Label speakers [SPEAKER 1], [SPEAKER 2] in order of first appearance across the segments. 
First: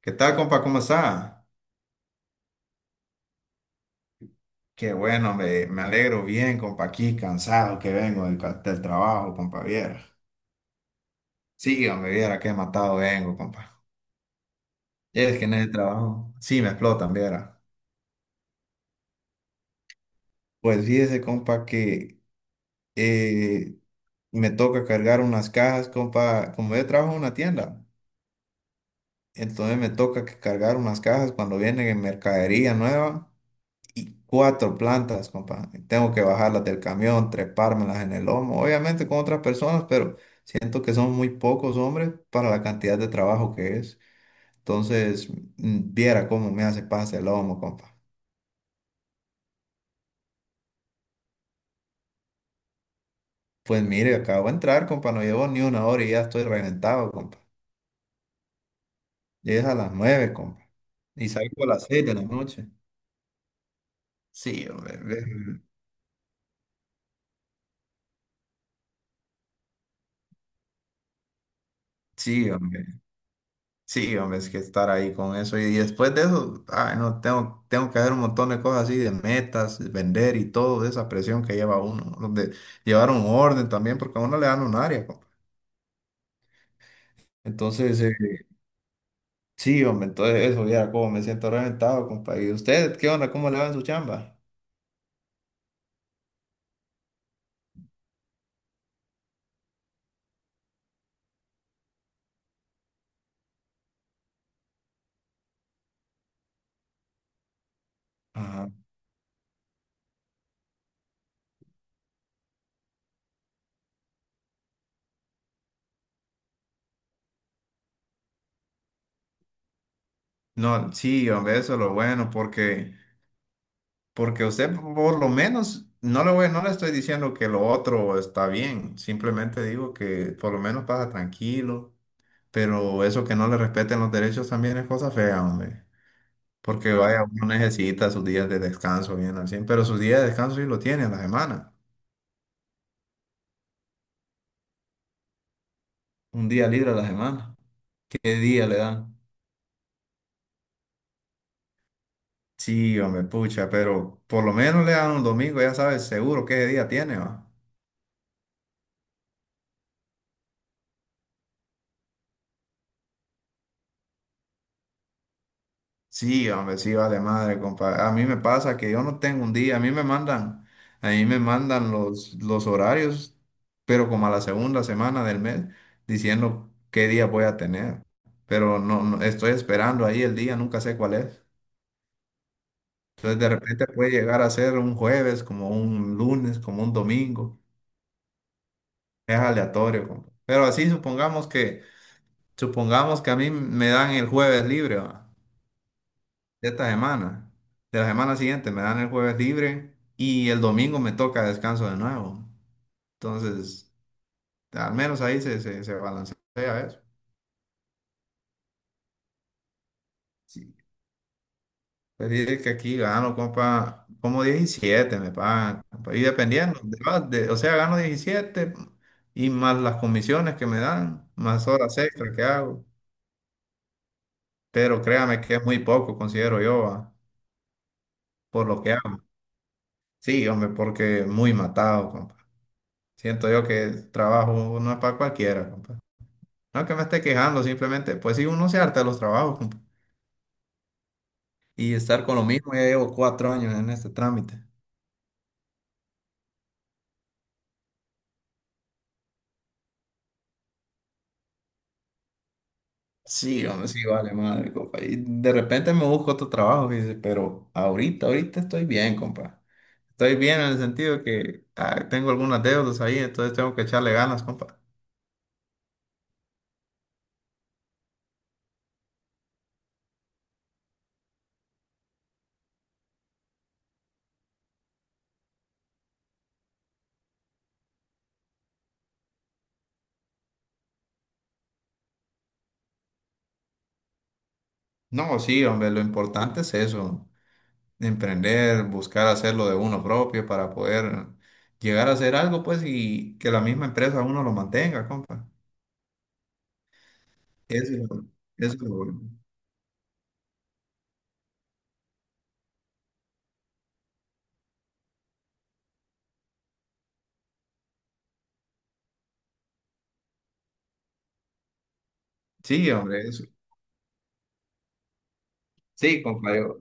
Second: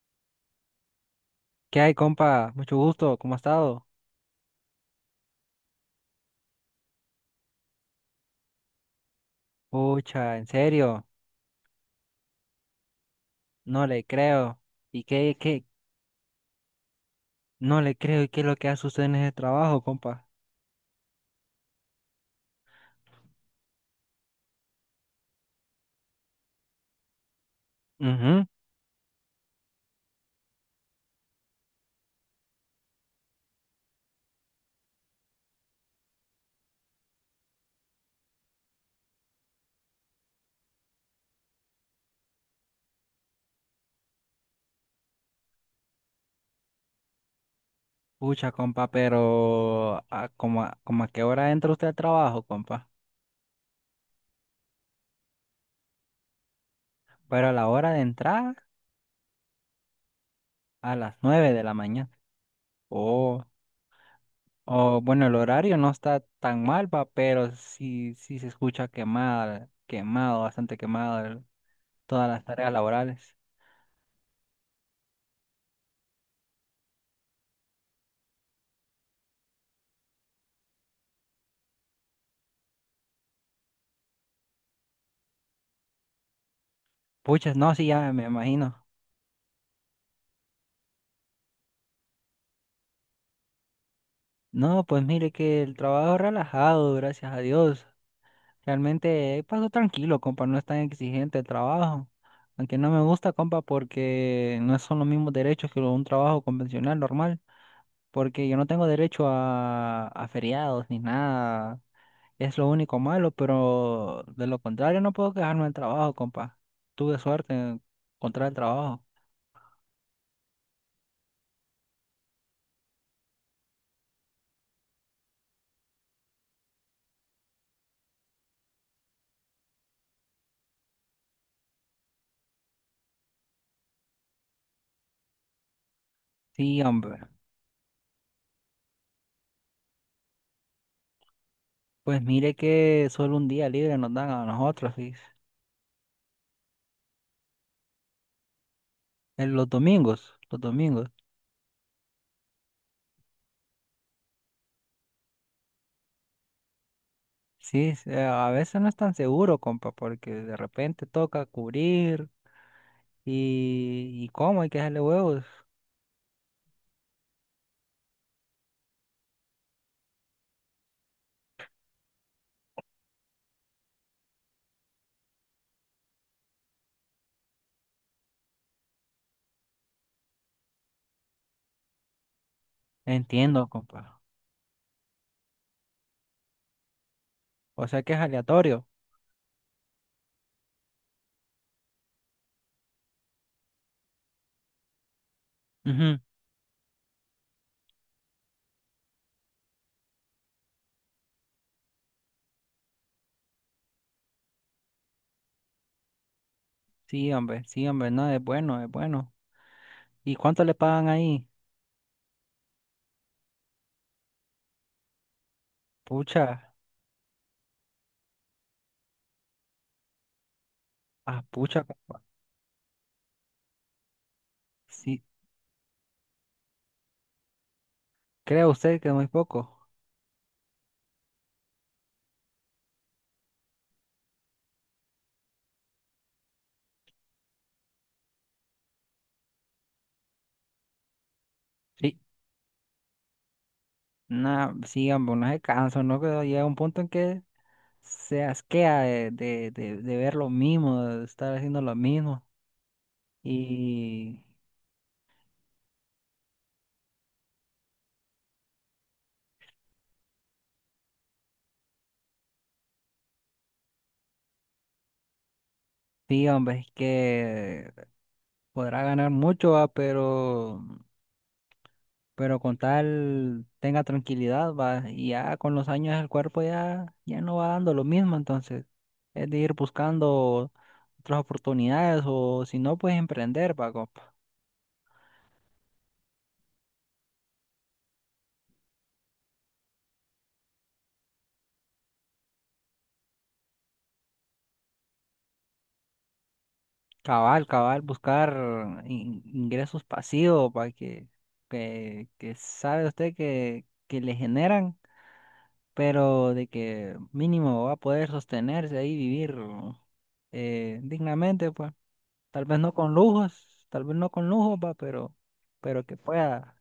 [SPEAKER 1] ¿Qué tal, compa? ¿Cómo está?
[SPEAKER 2] ¿Qué hay, compa? Mucho gusto, ¿cómo ha estado?
[SPEAKER 1] Qué bueno, me alegro bien, compa, aquí cansado que vengo del trabajo, compa, viera.
[SPEAKER 2] Pucha, en serio,
[SPEAKER 1] Sí, hombre, viera qué matado vengo, compa.
[SPEAKER 2] no le creo. ¿Y qué,
[SPEAKER 1] Es que en
[SPEAKER 2] qué?
[SPEAKER 1] el trabajo, sí, me explotan, viera.
[SPEAKER 2] No le creo, ¿y qué es lo que hace usted en ese trabajo, compa?
[SPEAKER 1] Pues fíjese, compa, que eh, me toca cargar unas cajas, compa, como yo trabajo en una tienda,
[SPEAKER 2] Mhm.
[SPEAKER 1] entonces me toca que cargar unas cajas cuando viene mercadería nueva. Y cuatro plantas, compa. Tengo que bajarlas del camión, trepármelas en el lomo, obviamente con otras personas, pero siento que son muy pocos hombres para la cantidad de trabajo que es. Entonces, viera cómo me hace pase el lomo, compa.
[SPEAKER 2] Pucha, compa, pero ¿a como a qué hora entra usted al trabajo, compa?
[SPEAKER 1] Pues mire, acabo de entrar, compa, no llevo ni una hora y ya estoy reventado, compa.
[SPEAKER 2] Pero a la hora de entrar,
[SPEAKER 1] Llegues a las 9, compa.
[SPEAKER 2] a las
[SPEAKER 1] Y
[SPEAKER 2] nueve de
[SPEAKER 1] salgo a
[SPEAKER 2] la
[SPEAKER 1] las 6
[SPEAKER 2] mañana.
[SPEAKER 1] de la noche.
[SPEAKER 2] Oh,
[SPEAKER 1] Sí, hombre.
[SPEAKER 2] oh, bueno, el horario no está tan mal, va, pero sí, sí se escucha quemada, quemado, bastante quemado todas las
[SPEAKER 1] Sí,
[SPEAKER 2] tareas
[SPEAKER 1] hombre.
[SPEAKER 2] laborales.
[SPEAKER 1] Sí, hombre, es que estar ahí con eso. Y después de eso, ay, no, tengo que hacer un montón de cosas así, de metas, vender y todo, esa presión que lleva uno, ¿no? De llevar un orden también, porque a uno le dan un área, compa.
[SPEAKER 2] Pucha, no, sí, ya
[SPEAKER 1] Entonces,
[SPEAKER 2] me imagino.
[SPEAKER 1] sí, hombre, entonces eso, ya como me siento reventado, compa. ¿Y usted qué onda? ¿Cómo le va en su chamba?
[SPEAKER 2] No, pues mire que el trabajo es relajado, gracias a Dios. Realmente paso tranquilo, compa, no es tan exigente el trabajo. Aunque no me gusta, compa, porque no son los mismos derechos que un trabajo convencional normal. Porque yo no
[SPEAKER 1] Ajá.
[SPEAKER 2] tengo derecho a feriados ni nada. Es lo único malo, pero de lo contrario no puedo quejarme del trabajo, compa. Tuve suerte en encontrar el trabajo.
[SPEAKER 1] No, sí, hombre, eso es lo bueno, porque usted por lo menos, no le estoy diciendo que lo otro está bien, simplemente digo que por lo menos pasa tranquilo. Pero eso que no le respeten los derechos también es cosa fea, hombre.
[SPEAKER 2] Sí,
[SPEAKER 1] Porque vaya,
[SPEAKER 2] hombre.
[SPEAKER 1] uno necesita sus días de descanso bien al cien, pero sus días de descanso sí lo tiene a la semana.
[SPEAKER 2] Pues mire que solo un día libre nos dan a nosotros, sí.
[SPEAKER 1] Un día libre a la semana. ¿Qué día le dan?
[SPEAKER 2] En los domingos, los domingos.
[SPEAKER 1] Sí, hombre, pucha, pero por lo menos le dan un domingo, ya sabes seguro qué día tiene, va.
[SPEAKER 2] Sí, a veces no es tan seguro, compa, porque de repente toca cubrir y cómo hay que dejarle huevos.
[SPEAKER 1] Sí, hombre, sí, vale madre, compadre. A mí me pasa que yo no tengo un día, a mí me mandan los horarios, pero como a la segunda semana del mes, diciendo qué día voy a tener. Pero no, no, estoy esperando ahí el día, nunca sé cuál es. Entonces de
[SPEAKER 2] Entiendo,
[SPEAKER 1] repente puede
[SPEAKER 2] compa.
[SPEAKER 1] llegar a ser un jueves, como un lunes, como un domingo.
[SPEAKER 2] O sea que es aleatorio.
[SPEAKER 1] Es aleatorio, compa. Pero así supongamos que a mí me dan el jueves libre, ¿va?
[SPEAKER 2] Ujú.
[SPEAKER 1] De esta semana. De la semana siguiente me dan el jueves libre y el domingo me toca descanso de nuevo. Entonces, al menos ahí se balancea eso.
[SPEAKER 2] Sí, hombre, no, es bueno, es bueno. ¿Y cuánto le
[SPEAKER 1] Sí.
[SPEAKER 2] pagan ahí?
[SPEAKER 1] Pues dice que aquí gano, compa, como 17 me pagan, compa, y
[SPEAKER 2] Pucha,
[SPEAKER 1] dependiendo, o sea, gano 17 y más las comisiones que me dan,
[SPEAKER 2] ah,
[SPEAKER 1] más
[SPEAKER 2] pucha,
[SPEAKER 1] horas
[SPEAKER 2] compa.
[SPEAKER 1] extra que hago. Pero
[SPEAKER 2] Sí,
[SPEAKER 1] créame que es muy poco, considero yo, va,
[SPEAKER 2] ¿cree
[SPEAKER 1] por lo que
[SPEAKER 2] usted que es
[SPEAKER 1] hago.
[SPEAKER 2] muy poco?
[SPEAKER 1] Sí, hombre, porque muy matado, compa. Siento yo que el trabajo no es para cualquiera, compa. No que me esté quejando, simplemente, pues sí, uno se harta de los trabajos, compa. Y
[SPEAKER 2] Sí,
[SPEAKER 1] estar con lo mismo, ya llevo 4 años en este trámite.
[SPEAKER 2] nada, sí, hombre, no se cansa, ¿no? Que llega un punto en que se asquea de ver lo mismo, de estar haciendo lo mismo.
[SPEAKER 1] Sí, hombre, sí, vale,
[SPEAKER 2] Y.
[SPEAKER 1] madre, compa. Y de repente me busco otro trabajo, fíjese, pero ahorita estoy bien, compa. Estoy bien en el sentido que tengo algunas deudas ahí, entonces tengo que echarle ganas, compa.
[SPEAKER 2] Sí, hombre, es que podrá ganar mucho, va, pero, con tal tenga tranquilidad, va, y ya con los años el cuerpo ya no va dando lo mismo, entonces es de ir buscando otras oportunidades o si no, pues emprender, va,
[SPEAKER 1] No, sí, hombre, lo importante es eso, emprender, buscar hacerlo de uno propio para poder llegar a hacer algo, pues, y que la misma empresa uno lo mantenga, compa.
[SPEAKER 2] cabal,
[SPEAKER 1] Eso es
[SPEAKER 2] cabal,
[SPEAKER 1] lo,
[SPEAKER 2] buscar
[SPEAKER 1] Eso es lo bueno.
[SPEAKER 2] ingresos pasivos, para que, sabe usted que le generan, pero de que mínimo va a poder sostenerse ahí, vivir dignamente, pues. Tal vez
[SPEAKER 1] Sí,
[SPEAKER 2] no con
[SPEAKER 1] hombre, eso.
[SPEAKER 2] lujos, tal vez no con lujos, va, pero, que
[SPEAKER 1] Sí, compa,
[SPEAKER 2] pueda.
[SPEAKER 1] yo-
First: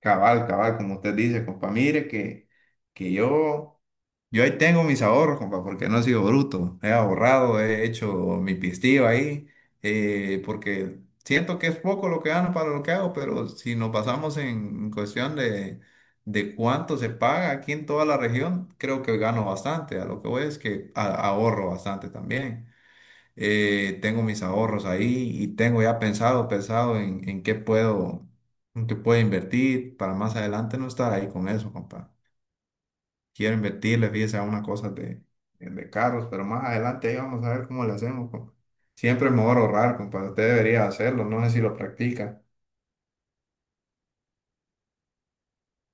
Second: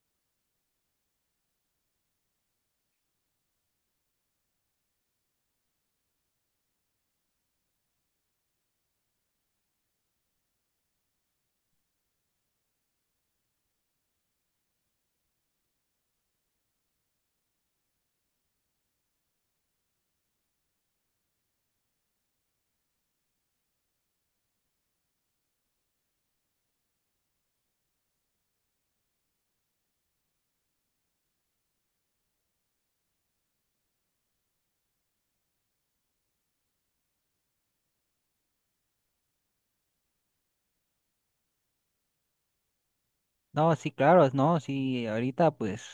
[SPEAKER 1] Cabal, cabal, como usted dice, compa, mire que yo ahí tengo mis ahorros, compa, porque no he sido bruto. He ahorrado, he hecho mi pistillo ahí, porque siento que es poco lo que gano para lo que hago, pero si nos basamos en cuestión de cuánto se paga aquí en toda la región, creo que gano bastante. A lo que voy es que ahorro bastante también. Eh, tengo mis ahorros ahí y tengo ya pensado en qué puedo invertir para más adelante no estar ahí con eso, compa. Quiero invertirle, fíjese, a unas cosas de carros, pero más adelante ahí vamos a ver cómo le hacemos, compa. Siempre es mejor ahorrar, compa. Usted debería hacerlo, no sé si lo practica.
[SPEAKER 2] No, sí, claro, no, sí, ahorita pues,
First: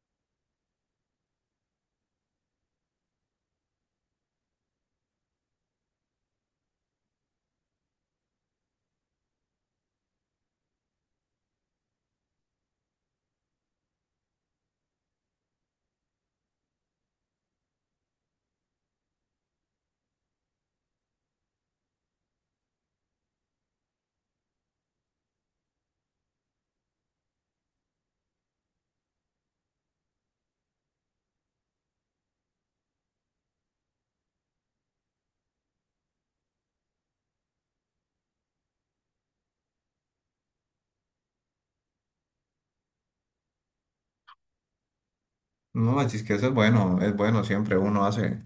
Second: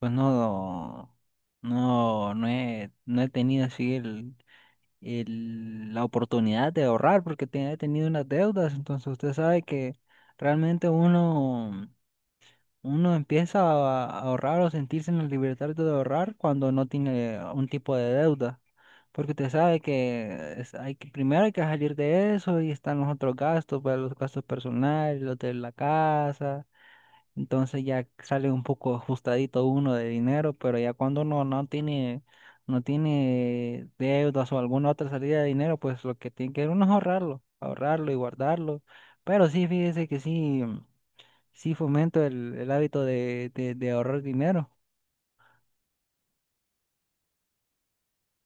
[SPEAKER 2] pues no, no he tenido así el, la oportunidad de ahorrar porque he tenido unas deudas, entonces usted sabe que realmente uno empieza a ahorrar o sentirse en la libertad de ahorrar cuando no tiene un tipo de deuda, porque usted sabe que es- hay que, primero hay que salir de eso y están los otros gastos, pues, los gastos personales, los de la casa, entonces ya sale un poco ajustadito uno de dinero, pero ya cuando uno no tiene deudas o alguna otra salida de dinero, pues lo que tiene que uno es ahorrarlo, ahorrarlo y guardarlo, pero sí, fíjese que sí. Sí, fomento el hábito de ahorrar dinero.
[SPEAKER 1] No, así es que eso es bueno, siempre uno hace.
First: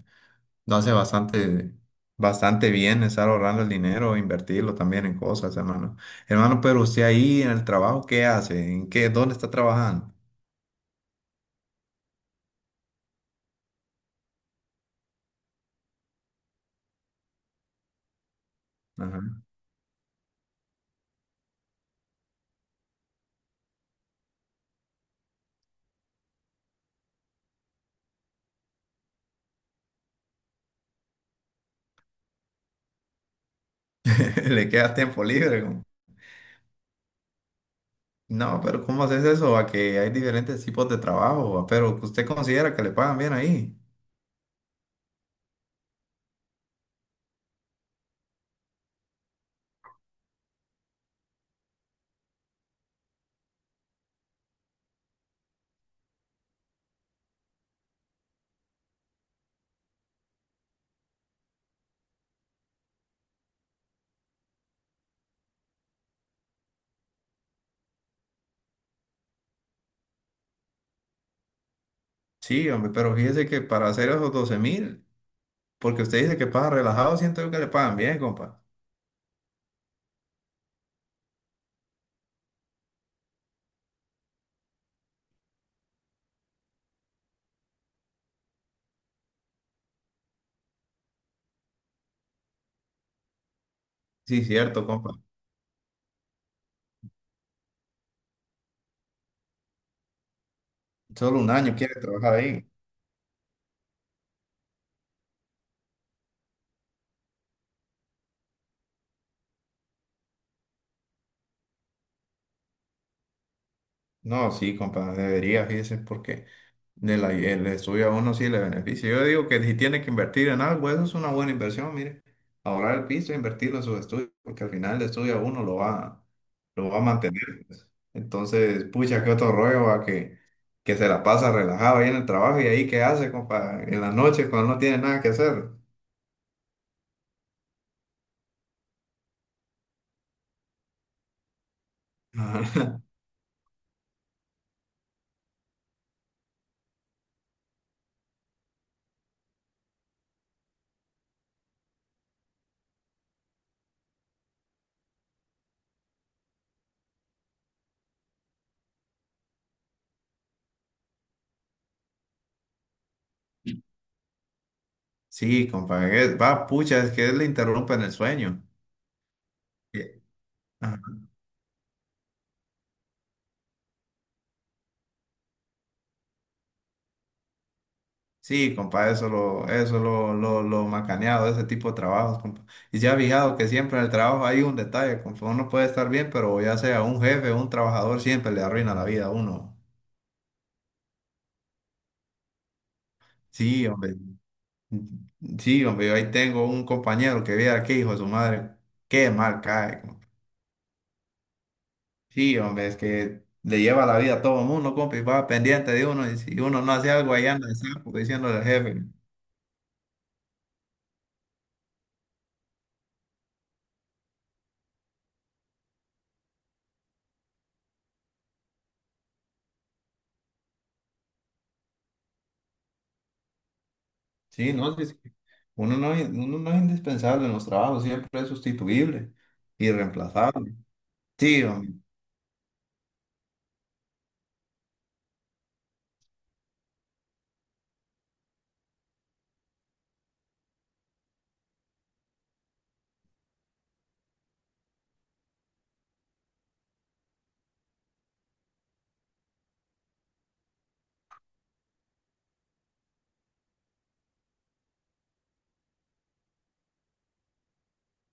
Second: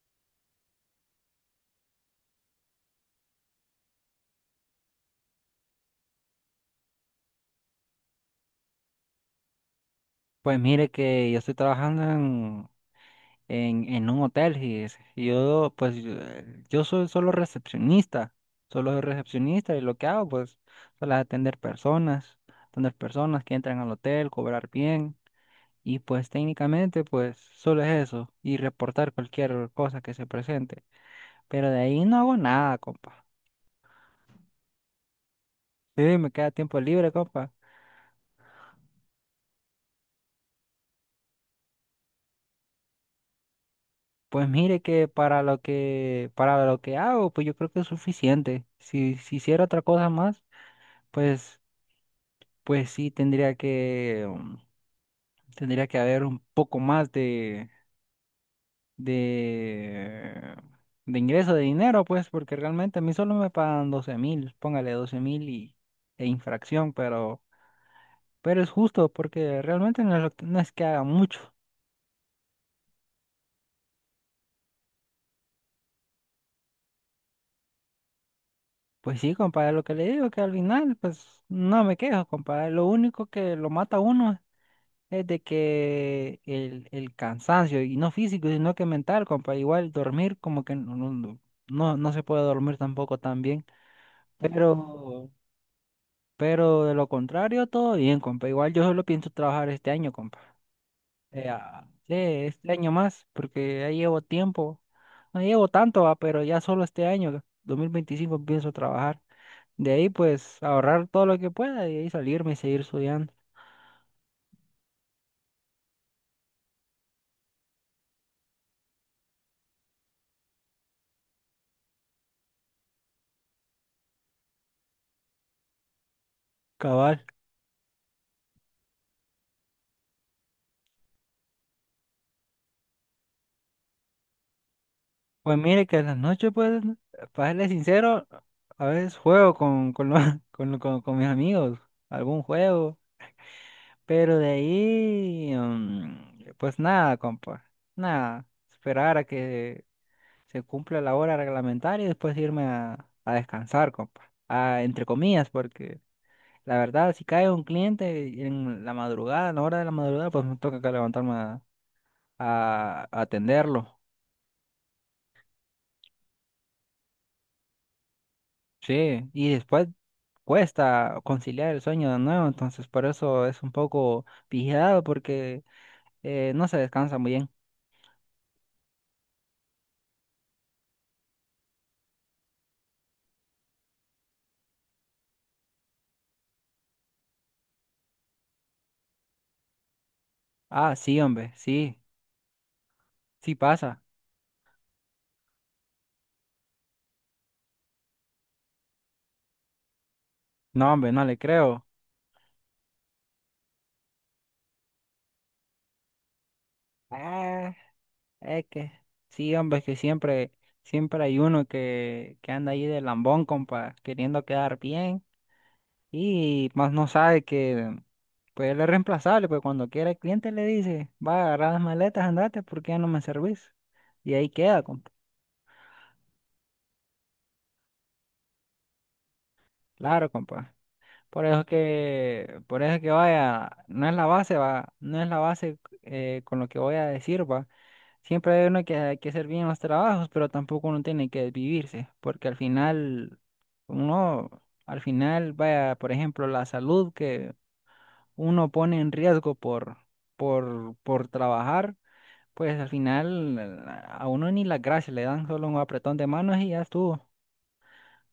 [SPEAKER 1] Lo hace bastante, bastante bien estar ahorrando el dinero, invertirlo también en cosas, hermano. Hermano, pero usted ahí en el trabajo, ¿qué hace? ¿En qué? ¿Dónde está trabajando?
[SPEAKER 2] Pues mire que yo estoy trabajando en, en un hotel, fíjese. Y yo pues yo yo soy solo recepcionista, solo soy
[SPEAKER 1] Ajá.
[SPEAKER 2] recepcionista y lo que hago, pues, solo es atender personas que entran al hotel, cobrar bien y pues técnicamente pues solo es eso y reportar cualquier cosa que se presente. Pero de ahí no hago nada, compa.
[SPEAKER 1] ¿Le queda tiempo libre? Como,
[SPEAKER 2] Sí, me queda tiempo libre, compa.
[SPEAKER 1] no, pero ¿cómo haces eso? A que hay diferentes tipos de trabajo, ¿va? Pero que usted considera que le pagan bien ahí.
[SPEAKER 2] Pues mire que para lo que hago, pues yo creo que es suficiente. Si, si hiciera otra cosa más, pues, pues sí tendría que haber un poco más de de de ingreso de dinero, pues, porque realmente a mí solo me pagan 12,000, póngale 12,000 y e infracción, pero es justo porque realmente no es, lo que- no es que haga mucho.
[SPEAKER 1] Sí, hombre, pero fíjese que para hacer esos 12.000, porque usted dice que paga relajado, siento yo que le pagan bien, compa.
[SPEAKER 2] Pues sí, compadre, lo que le digo que al final, pues no me quejo, compadre. Lo único que lo mata a uno es de que el cansancio, y no físico, sino que mental, compa, igual dormir como que no se puede dormir tampoco tan bien,
[SPEAKER 1] Sí, cierto, compa.
[SPEAKER 2] pero, pero de lo contrario, todo bien, compa, igual yo solo pienso trabajar este año, compa.
[SPEAKER 1] ¿Solo un año
[SPEAKER 2] Ah,
[SPEAKER 1] quiere
[SPEAKER 2] sí,
[SPEAKER 1] trabajar ahí?
[SPEAKER 2] este año más, porque ya llevo tiempo, no llevo tanto, va, pero ya solo este año, 2025, pienso trabajar, de ahí pues ahorrar todo lo que pueda y de ahí salirme y seguir estudiando,
[SPEAKER 1] No, sí, compa, debería, fíjese, porque el estudio a uno sí le beneficia. Yo digo que si tiene que invertir en algo, eso es una buena inversión, mire. Ahorrar el piso e invertirlo en sus estudios, porque al final el estudio a uno lo va a
[SPEAKER 2] cabal.
[SPEAKER 1] mantener, pues. Entonces, pucha, qué otro rollo a que se la pasa relajado ahí en el trabajo y ahí qué hace, compa, en la noche cuando no tiene nada que
[SPEAKER 2] Pues
[SPEAKER 1] hacer.
[SPEAKER 2] mire que en las noches, pues, para serle sincero, a veces juego con mis amigos, algún juego,
[SPEAKER 1] Ajá.
[SPEAKER 2] pero de ahí, pues nada, compa, nada, esperar a que se cumpla la hora reglamentaria y después irme a descansar, compa, a, entre comillas, porque la verdad, si cae un cliente en la madrugada, a la hora de la madrugada, pues me toca que levantarme a atenderlo.
[SPEAKER 1] Sí, compa, va, pucha, es que le interrumpen el sueño.
[SPEAKER 2] Sí, y después
[SPEAKER 1] Sí.
[SPEAKER 2] cuesta conciliar el sueño de nuevo, entonces por eso es un poco vigilado porque no se descansa muy bien.
[SPEAKER 1] Sí, compa, lo macaneado de ese tipo de trabajos, compa. Y ya ha fijado que siempre en el trabajo hay un detalle, compa. Uno puede estar bien, pero ya sea un jefe o un trabajador, siempre le arruina la vida a uno.
[SPEAKER 2] Ah, sí, hombre, sí, sí
[SPEAKER 1] Sí,
[SPEAKER 2] pasa.
[SPEAKER 1] hombre. Sí, hombre, yo ahí tengo un compañero que viera que hijo de su madre, qué mal cae, compa.
[SPEAKER 2] No, hombre, no le creo.
[SPEAKER 1] Sí, hombre, es que le lleva la vida a todo el mundo, compa, y va pendiente de uno, y si uno no hace algo, ahí anda
[SPEAKER 2] Ah,
[SPEAKER 1] de sapo diciéndole al
[SPEAKER 2] es que
[SPEAKER 1] jefe.
[SPEAKER 2] sí, hombre, es que siempre, siempre hay uno que anda ahí de lambón, compa, queriendo quedar bien y más no sabe que pues él es reemplazable, pues cuando quiera el cliente le dice, va a agarrar las maletas, andate porque ya no me servís. Y ahí
[SPEAKER 1] Sí,
[SPEAKER 2] queda,
[SPEAKER 1] no, sí,
[SPEAKER 2] compa.
[SPEAKER 1] sí. Uno no, uno no es indispensable en los trabajos, siempre es sustituible y
[SPEAKER 2] Claro, compa.
[SPEAKER 1] reemplazable.
[SPEAKER 2] Por
[SPEAKER 1] Sí,
[SPEAKER 2] eso
[SPEAKER 1] hombre,
[SPEAKER 2] que, por eso que vaya, no es la base, va, no es la base con lo que voy a decir, va. Siempre hay uno que hay que hacer bien los trabajos, pero tampoco uno tiene que desvivirse, porque al final, uno, al final, vaya, por ejemplo, la salud que uno pone en riesgo por trabajar, pues al final a uno ni las gracias le dan, solo un apretón de manos y ya estuvo.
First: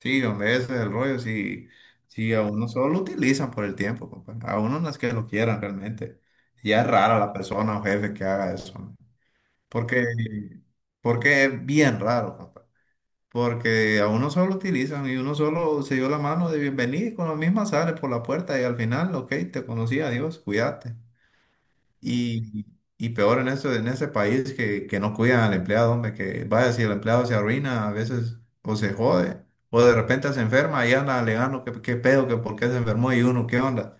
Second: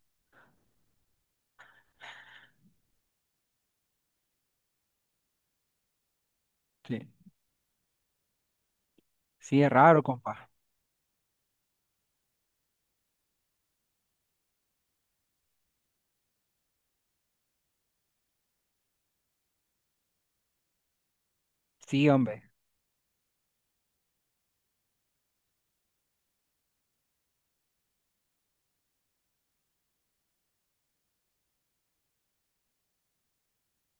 [SPEAKER 1] sí, hombre, ese es el rollo, sí, sí, a uno solo lo utilizan por el tiempo, compa. A uno no es que lo quieran realmente. Ya es
[SPEAKER 2] Sí.
[SPEAKER 1] rara la persona o jefe que haga eso, hombre.
[SPEAKER 2] Sí, es raro,
[SPEAKER 1] Porque,
[SPEAKER 2] compa.
[SPEAKER 1] porque es bien raro, compa. Porque a uno solo lo utilizan y uno solo se dio la mano de bienvenida y con lo mismo sale por la puerta y al final, ok, te conocí, adiós, cuídate.
[SPEAKER 2] Sí, hombre.
[SPEAKER 1] Y, y peor en eso, en ese país que no cuidan al empleado, hombre, que vaya, si el empleado se arruina a veces o se jode, o de repente se enferma y anda alegando que qué pedo, que por qué se enfermó y uno, ¿qué onda?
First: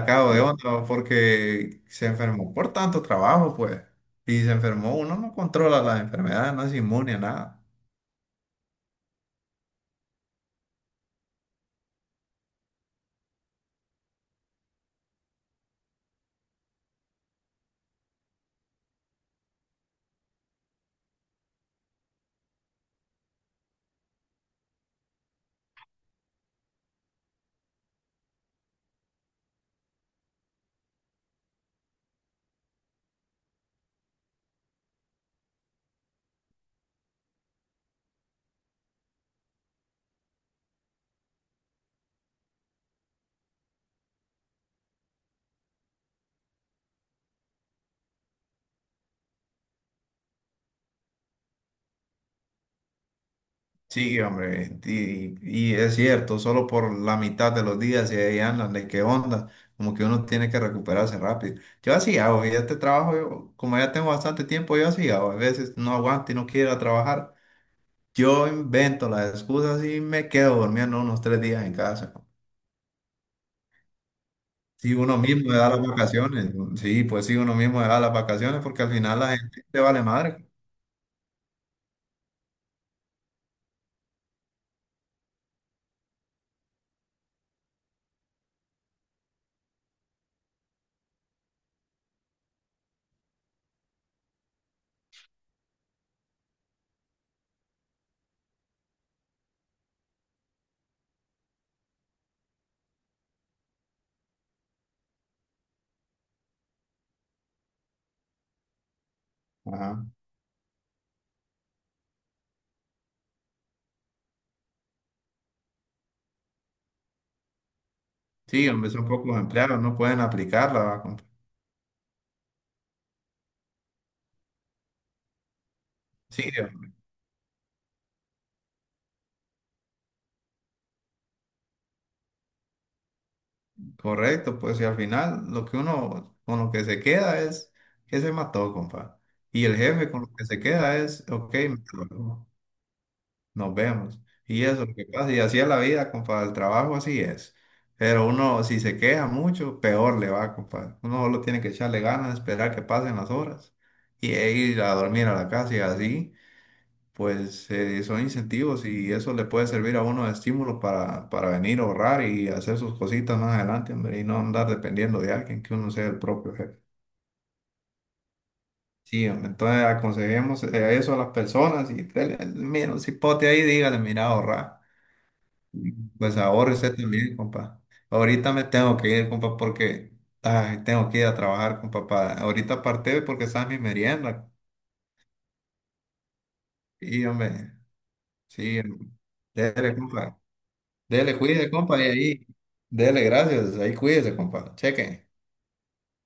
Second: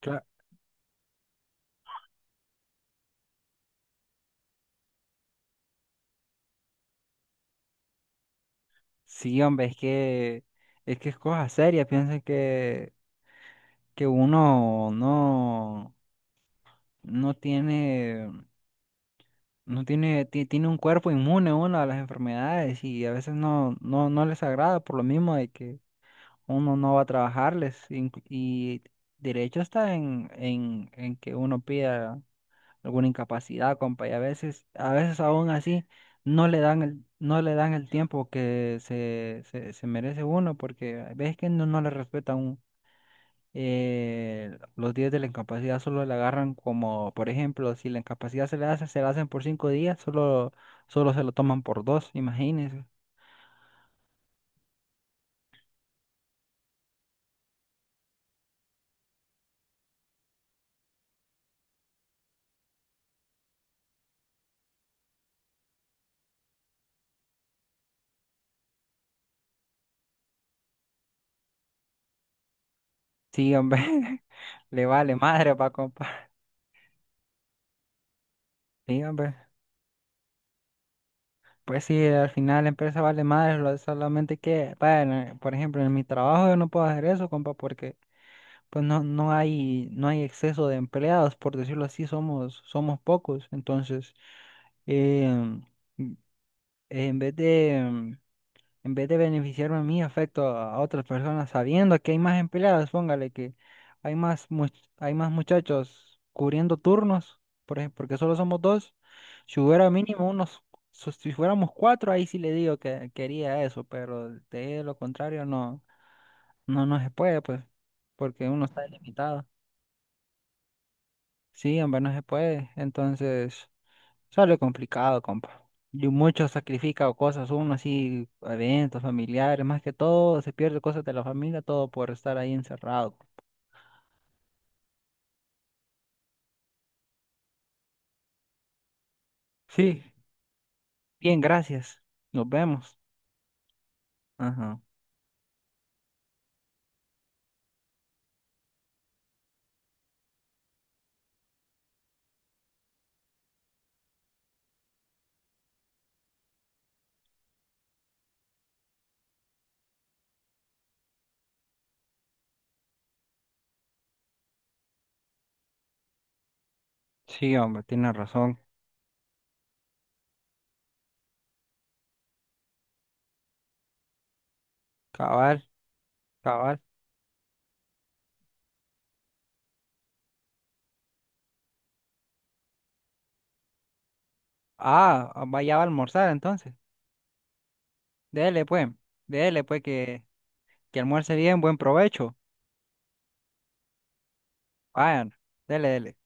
[SPEAKER 2] Cla-
[SPEAKER 1] de onda porque se enfermó por tanto trabajo, pues. Y se enfermó, uno no controla las enfermedades, no es inmune a nada.
[SPEAKER 2] Sí, hombre, es que es cosa seria. Piensa que uno no tiene, no tiene un cuerpo inmune uno a las enfermedades y a veces no les agrada por lo mismo de que uno no va a trabajarles. Y derecho está en, en que uno pida alguna incapacidad, compa, y a veces aún así no le dan el tiempo que se merece uno, porque ves que no le respetan los días de la incapacidad, solo le agarran como, por ejemplo, si la incapacidad se le hace, se la hacen por 5 días, solo se lo toman por dos, imagínense.
[SPEAKER 1] Sí, hombre, y es cierto, solo por la mitad de los días y ahí andan, de qué onda, como que uno tiene que recuperarse rápido. Yo así hago, ya este trabajo, yo, como ya tengo bastante tiempo, yo así hago, a veces no aguanto y no quiero ir a trabajar, yo invento las excusas y me quedo durmiendo unos 3 días en casa.
[SPEAKER 2] Sí, hombre, le
[SPEAKER 1] Si
[SPEAKER 2] vale
[SPEAKER 1] uno mismo
[SPEAKER 2] madre
[SPEAKER 1] le da
[SPEAKER 2] pa'
[SPEAKER 1] las
[SPEAKER 2] compa.
[SPEAKER 1] vacaciones, ¿no? Sí, pues sí, uno mismo le da las vacaciones porque al
[SPEAKER 2] Sí,
[SPEAKER 1] final
[SPEAKER 2] hombre.
[SPEAKER 1] la gente te vale madre.
[SPEAKER 2] Pues sí, al final la empresa vale madre, lo- solamente que, bueno, por ejemplo, en mi trabajo yo no puedo hacer eso, compa, porque pues no, no hay, no hay exceso de empleados, por decirlo así, somos, somos pocos. Entonces, em, m- en vez de, em, en vez de beneficiarme a mí, afecto a otras personas sabiendo que hay más empleados, póngale que hay más, hay más muchachos cubriendo turnos, por ejemplo, porque solo somos dos. Si hubiera
[SPEAKER 1] Ajá.
[SPEAKER 2] mínimo unos, so- Si fuéramos cuatro, ahí sí le digo que quería eso, pero de lo contrario no, no se puede, pues, porque uno
[SPEAKER 1] Sí,
[SPEAKER 2] está
[SPEAKER 1] hombre, son pocos
[SPEAKER 2] limitado.
[SPEAKER 1] empleados, no pueden aplicarla, va, compa.
[SPEAKER 2] Sí, hombre, no se puede. Entonces, sale complicado, compa. Y
[SPEAKER 1] Sí,
[SPEAKER 2] mucho sacrifica o cosas, uno así, eventos familiares, más que todo, se pierde cosas de la familia, todo por estar ahí encerrado.
[SPEAKER 1] correcto, pues y al final lo que uno con lo que se queda es que se mató, compa. Y el
[SPEAKER 2] Sí,
[SPEAKER 1] jefe con lo que se queda es,
[SPEAKER 2] bien,
[SPEAKER 1] ok, me
[SPEAKER 2] gracias. Nos
[SPEAKER 1] tocó,
[SPEAKER 2] vemos.
[SPEAKER 1] nos vemos. Y
[SPEAKER 2] Ajá.
[SPEAKER 1] eso es lo que pasa. Y así es la vida, compa. El trabajo así es. Pero uno, si se queja mucho, peor le va, compa. Uno solo tiene que echarle ganas, esperar que pasen las horas e ir a dormir a la casa y así pues son incentivos y eso le puede servir a uno de estímulo para venir a ahorrar y hacer sus cositas más adelante, hombre, y no andar dependiendo de alguien, que uno sea el propio jefe.
[SPEAKER 2] Sí, hombre, tiene razón.
[SPEAKER 1] Sí, hombre, entonces aconsejemos eso a las personas y dele, mira, un cipote ahí, dígale, mira, ahorrar.
[SPEAKER 2] Cabal,
[SPEAKER 1] Pues ahorre
[SPEAKER 2] cabal.
[SPEAKER 1] usted también, compa. Ahorita me tengo que ir, compa, porque ay, tengo que ir a trabajar, compa. Ahorita parte porque está mi merienda.
[SPEAKER 2] Ah, ah, vaya a almorzar entonces.
[SPEAKER 1] Y, hombre,
[SPEAKER 2] Dele,
[SPEAKER 1] sí,
[SPEAKER 2] pues. Dele, pues,
[SPEAKER 1] dele, compa.
[SPEAKER 2] que almuerce
[SPEAKER 1] Dele,
[SPEAKER 2] bien,
[SPEAKER 1] cuídese,
[SPEAKER 2] buen
[SPEAKER 1] compa, y
[SPEAKER 2] provecho.
[SPEAKER 1] ahí. Dele, gracias. Ahí cuídese, compa. Cheque.
[SPEAKER 2] Vayan, dele, dele.